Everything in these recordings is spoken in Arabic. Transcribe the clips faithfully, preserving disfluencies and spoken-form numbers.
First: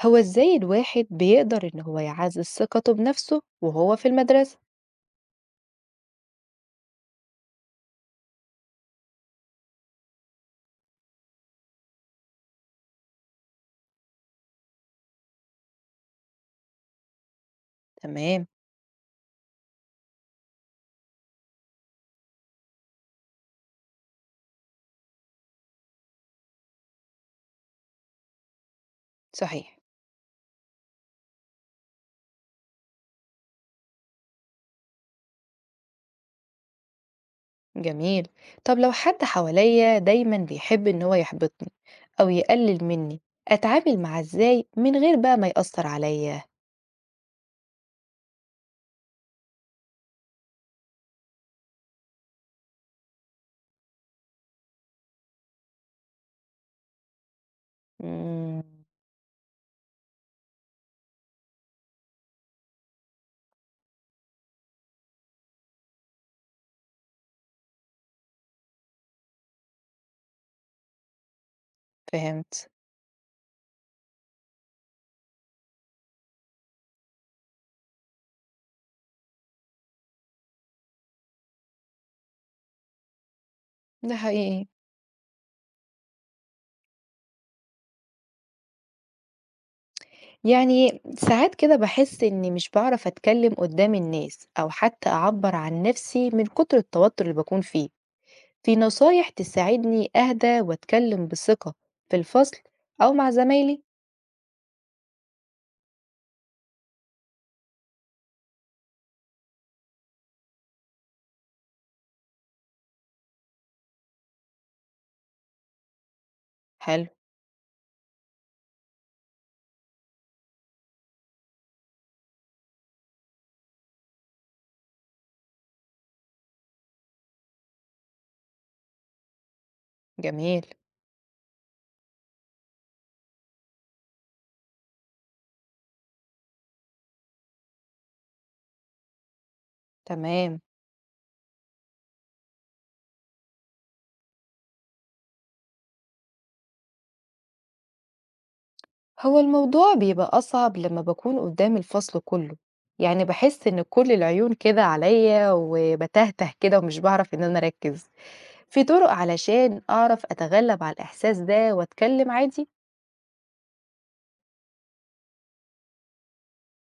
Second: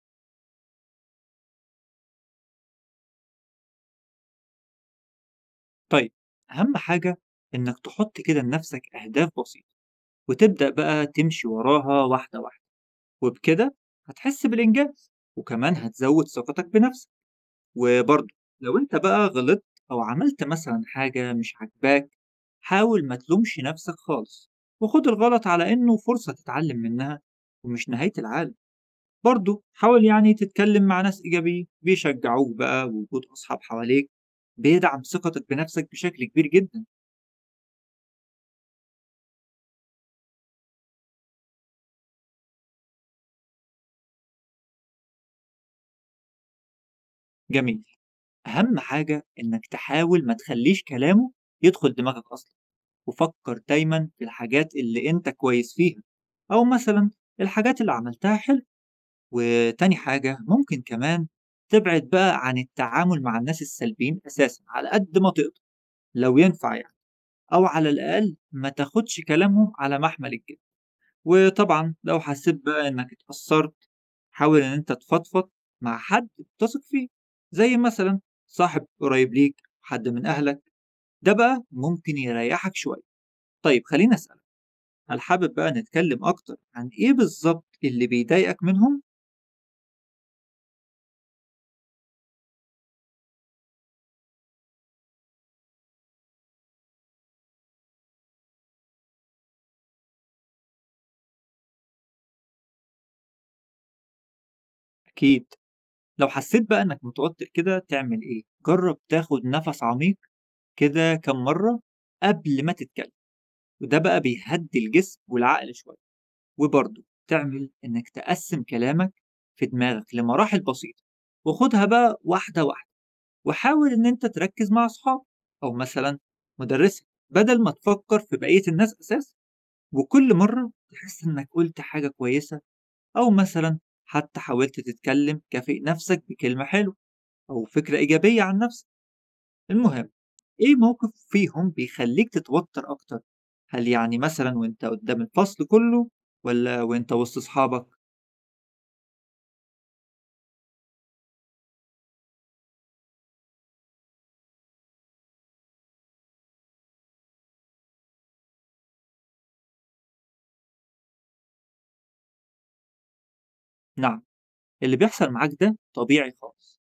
هو إزاي الواحد بيقدر إن هو يعزز ثقته بنفسه وهو في المدرسة؟ طيب، أهم حاجة إنك تحط كده لنفسك أهداف بسيطة، وتبدأ بقى تمشي وراها واحدة واحدة، وبكده هتحس بالإنجاز، وكمان هتزود ثقتك بنفسك. وبرضه تمام. لو أنت بقى غلطت أو عملت مثلا حاجة مش عاجباك، حاول ما تلومش نفسك خالص، وخد الغلط على إنه فرصة تتعلم منها، ومش نهاية العالم. برضه صحيح. حاول يعني تتكلم مع ناس إيجابيين بيشجعوك، بقى وجود أصحاب حواليك بيدعم ثقتك بنفسك بشكل كبير جدا. جميل. طب لو حد حواليا دايما بيحب إن هو يحبطني أو يقلل مني، أتعامل معاه إزاي من غير بقى ما يأثر عليا؟ جميل. أهم حاجة إنك تحاول ما تخلّيش كلامه يدخل دماغك أصلًا، وفكّر دايمًا في الحاجات اللي أنت كويس فيها، أو مثلًا الحاجات اللي عملتها حلو. مم، وتاني حاجة ممكن كمان تبعد بقى عن التعامل مع الناس السلبيين أساسًا على قد ما تقدر لو ينفع يعني، أو على الأقل ما تاخدش كلامهم على محمل الجد. وطبعًا لو حسيت فهمت. بقى إنك اتأثّرت، حاول إن أنت تفضفض مع حد بتثق فيه، زي مثلًا صاحب قريب ليك، حد من أهلك، ده بقى ممكن يريّحك شوية. طيب خلّيني ده أسألك، حقيقي. هل حابب بقى نتكلم أكتر عن إيه بالضبط اللي بيضايقك منهم؟ يعني ساعات كده بحس إني مش بعرف أتكلم قدام الناس أو حتى أعبر عن نفسي من كتر التوتر اللي بكون فيه. في نصايح تساعدني أهدى وأتكلم بثقة في الفصل أو مع زمايلي؟ أكيد، لو حسيت بقى إنك متوتر كده تعمل إيه؟ جرّب تاخد نفس عميق كده كام مرّة قبل ما تتكلم، وده بقى بيهدّي الجسم والعقل شوية. وبرضه حلو. تعمل إنك تقسم كلامك في دماغك لمراحل بسيطة، وخدها بقى واحدة واحدة، وحاول إن أنت تركز مع أصحابك أو مثلا مدرسك، بدل ما تفكر في بقية الناس أساس. وكل جميل. مرة تحس إنك قلت حاجة كويسة، أو مثلا حتى حاولت تتكلم، كافئ نفسك بكلمة حلوة أو فكرة إيجابية عن نفسك. المهم، تمام. إيه موقف فيهم بيخليك تتوتر أكتر؟ هل يعني مثلا وأنت قدام الفصل كله، ولا وأنت وسط أصحابك؟ هو الموضوع بيبقى أصعب لما بكون قدام الفصل كله، يعني بحس إن كل العيون كده عليا وبتهته كده ومش بعرف إن أنا أركز. في طرق علشان أعرف أتغلب على الإحساس ده وأتكلم عادي؟ نعم، اللي بيحصل معاك ده طبيعي خالص.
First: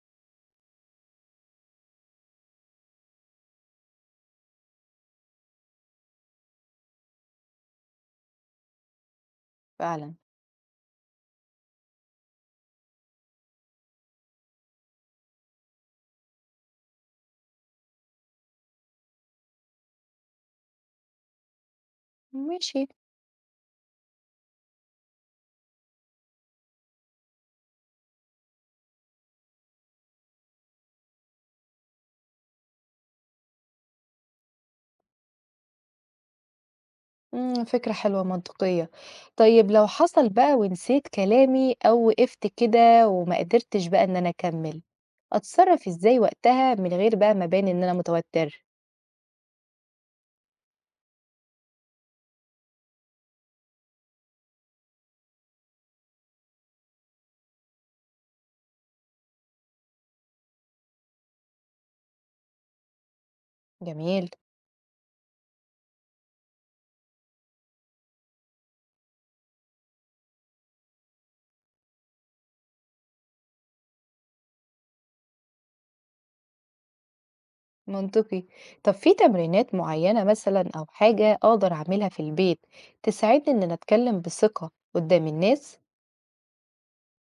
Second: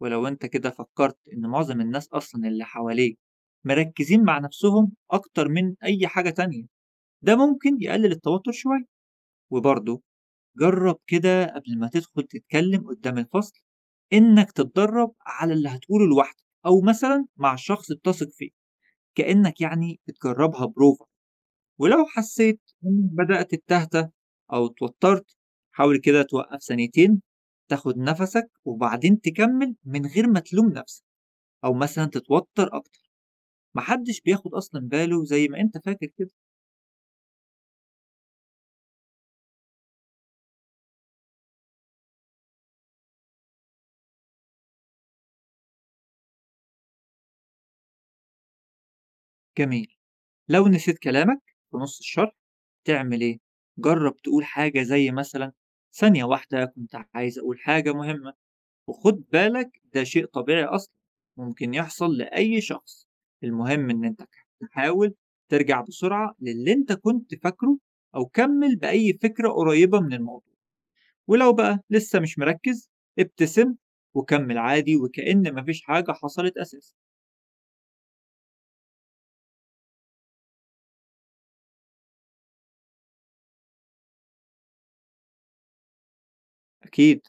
ولو انت كده فكرت ان معظم الناس اصلا اللي حواليك مركزين مع نفسهم اكتر من اي حاجة تانية، ده ممكن يقلل التوتر شوية. وبرضه فعلا. جرب كده قبل ما تدخل تتكلم قدام الفصل، انك تتدرب على اللي هتقوله لوحدك او مثلا مع شخص بتثق فيه، كأنك يعني بتجربها بروفا. ولو حسيت ماشي. إنك بدأت تتهته أو اتوترت، حاول كده توقف ثانيتين، تاخد نفسك وبعدين تكمل من غير ما تلوم نفسك أو مثلا تتوتر أكتر. محدش بياخد أصلا باله زي ما أنت فاكر كده. إمم، فكرة حلوة منطقية. طيب لو حصل بقى ونسيت كلامي أو وقفت كده وما قدرتش بقى إن أنا أكمّل، أتصرّف إزاي وقتها من غير بقى ما أبان إن أنا متوتر؟ جميل، لو نسيت كلامك في نص الشرح تعمل إيه؟ جرب تقول حاجة زي مثلا: ثانية واحدة، كنت عايز أقول حاجة مهمة. وخد بالك ده شيء طبيعي أصلا، ممكن يحصل لأي شخص. المهم إن أنت جميل. تحاول ترجع بسرعة للي أنت كنت فاكره، أو كمل بأي فكرة قريبة من الموضوع. ولو بقى لسه مش مركز، ابتسم وكمل عادي وكأن مفيش حاجة حصلت أساسا. منطقي. طب في تمرينات معيّنة مثلًا أو حاجة أقدر أعملها في البيت تساعدني إن أنا أتكلّم بثقة قدّام الناس؟ أكيد،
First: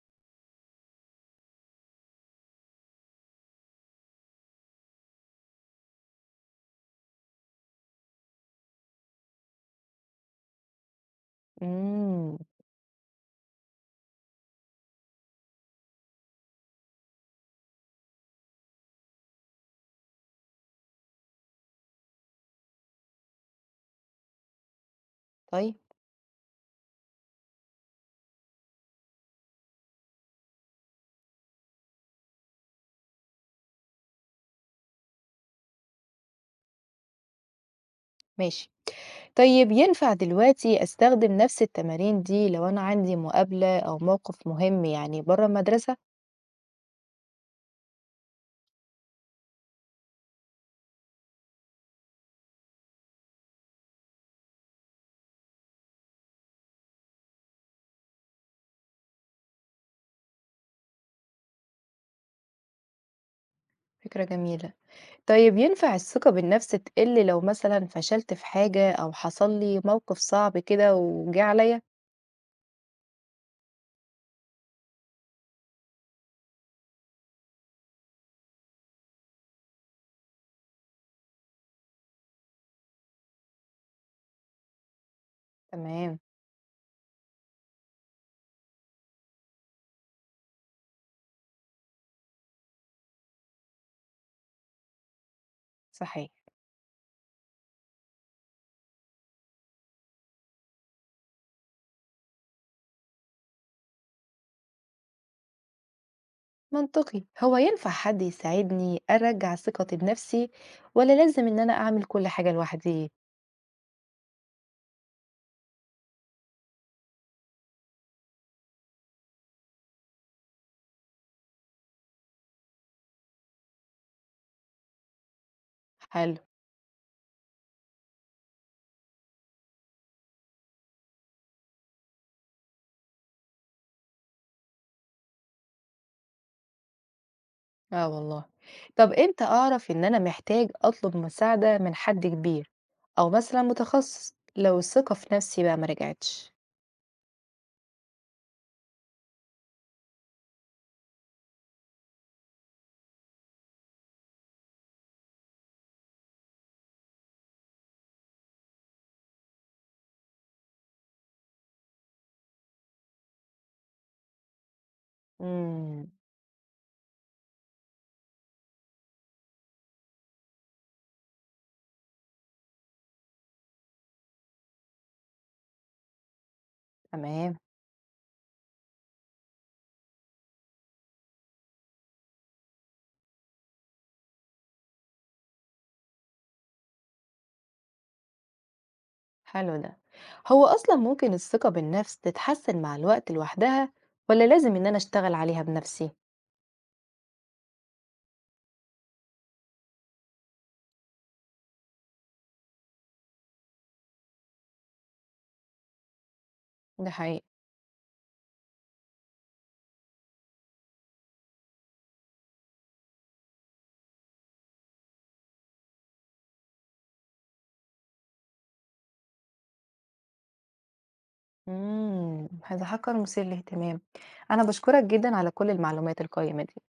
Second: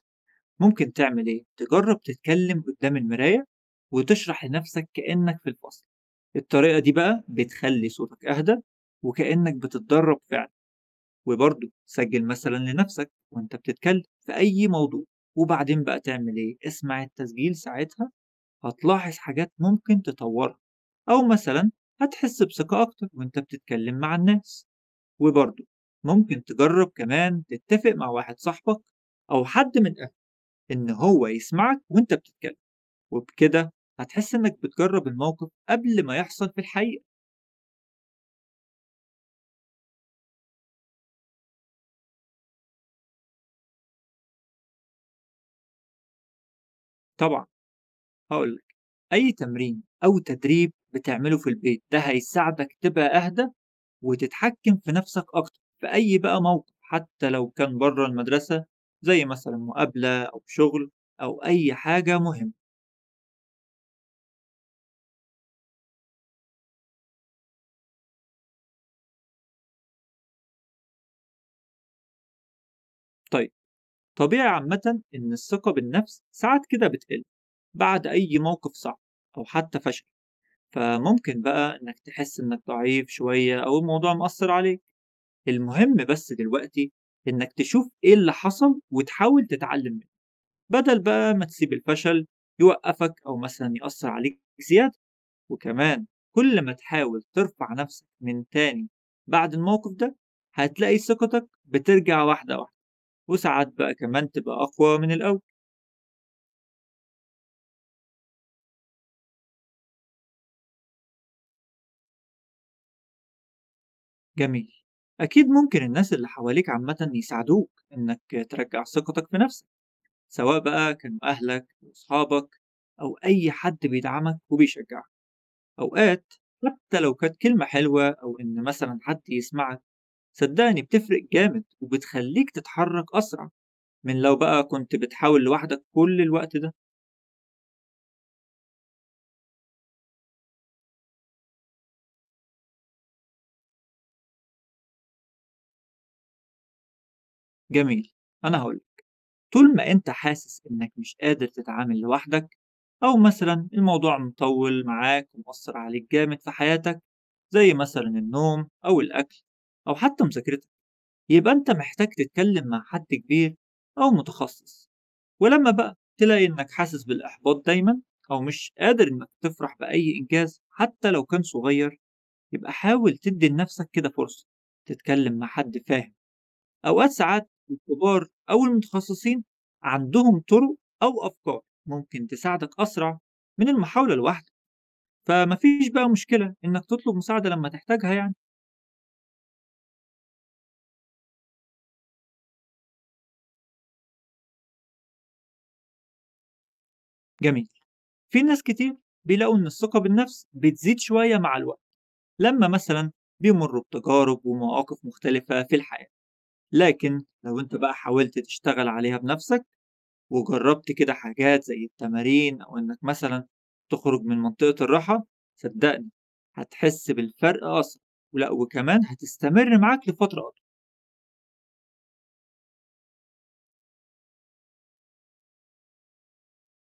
ممكن تعمل إيه؟ تجرب تتكلم قدام المراية وتشرح لنفسك كأنك في الفصل. الطريقة دي بقى بتخلي صوتك أهدى، وكأنك بتتدرب فعلا. وبرضه سجل إمم، مثلا لنفسك وانت بتتكلم في أي موضوع، وبعدين بقى تعمل إيه؟ اسمع التسجيل ساعتها، هتلاحظ حاجات ممكن تطورها، أو مثلا هتحس بثقة أكتر وانت بتتكلم مع الناس. وبرضه طيب. ممكن تجرب كمان تتفق مع واحد صاحبك أو حد من أهلك إن هو يسمعك وانت بتتكلم، وبكده هتحس إنك بتجرب الموقف قبل ما يحصل في الحقيقة. ماشي. طيب ينفع دلوقتي أستخدم نَفْس التمارين دي لو أنا عندي مقابلة أو موقف مهم يعني برّه المدرسة؟ طبعا، هقول أي تمرين أو تدريب بتعمله في البيت ده هيساعدك تبقى أهدى، وتتحكم في نفسك أكتر في أي بقى موقف، حتى لو كان بره المدرسة، زي مثلا مقابلة أو شغل، أو أي حاجة مهمة. فكرة جميلة. طيب ينفع الثقة بالنفس تقل لو مثلا فشلت في حاجة أو حصل لي موقف صعب كده وجه عليا؟ طيب، طبيعي عامة إن الثقة بالنفس ساعات كده بتقل بعد أي موقف صعب أو حتى فشل. فممكن بقى إنك تحس إنك ضعيف شوية أو الموضوع مأثر عليك. المهم تمام. بس دلوقتي إنك تشوف إيه اللي حصل وتحاول تتعلم منه، بدل بقى ما تسيب الفشل يوقفك أو مثلا يأثر عليك زيادة. وكمان صحيح. كل ما تحاول ترفع نفسك من تاني بعد الموقف ده، هتلاقي ثقتك بترجع واحدة واحدة، وساعات بقى كمان تبقى أقوى من الأول. منطقي. هو ينفع حد يساعدني أرجع ثقتي بنفسي، ولا لازم إن أنا أعمل كل حاجة لوحدي؟ جميل، أكيد ممكن الناس اللي حواليك عامة يساعدوك إنك ترجع ثقتك في نفسك، سواء بقى كانوا أهلك وأصحابك، أو أي حد بيدعمك وبيشجعك. أوقات حلو. حتى لو كانت كلمة حلوة أو إن مثلا حد يسمعك، صدقني بتفرق جامد وبتخليك تتحرك أسرع من لو بقى كنت بتحاول لوحدك كل الوقت ده. آه والله. طب إمتى أعرف إن أنا محتاج أطلب مساعدة من حد كبير أو مثلا متخصص لو الثقة في نفسي بقى ما رجعتش؟ جميل، أنا هقول طول ما أنت حاسس إنك مش قادر تتعامل لوحدك، أو مثلا الموضوع مطول معاك ومؤثر عليك جامد في حياتك، زي مثلا النوم أو الأكل أو حتى مذاكرتك، يبقى أنت محتاج تتكلم مع حد كبير أو متخصص. ولما بقى امم تلاقي إنك حاسس بالإحباط دايما، أو مش قادر إنك تفرح بأي إنجاز حتى لو كان صغير، يبقى حاول تدّي لنفسك كده فرصة، تتكلم مع حد فاهم. أوقات ساعات تمام. الكبار أو المتخصصين عندهم طرق أو أفكار ممكن تساعدك أسرع من المحاولة لوحدك، فما فيش بقى مشكلة إنك تطلب مساعدة لمّا تحتاجها يعني. حلو ده. هو أصلا ممكن الثقة بالنفس تتحسن مع الوقت لوحدها، ولا لازم إن أنا أشتغل عليها بنفسي؟ جميل، في ناس كتير بيلاقوا إن الثقة بالنفس بتزيد شوية مع الوقت، لمّا مثلًا بيمرّوا بتجارب ومواقف مختلفة في الحياة. ده لكن حقيقي. لو أنت بقى حاولت تشتغل عليها بنفسك، وجربت كده حاجات زي التمارين أو إنك مثلًا تخرج من منطقة الراحة، صدقني هتحس بالفرق أسرع، ولأ وكمان هتستمر معاك لفترة أطول. امم، هذا حقا مثير للاهتمام. انا بشكرك جدا على كل المعلومات القيمة دي.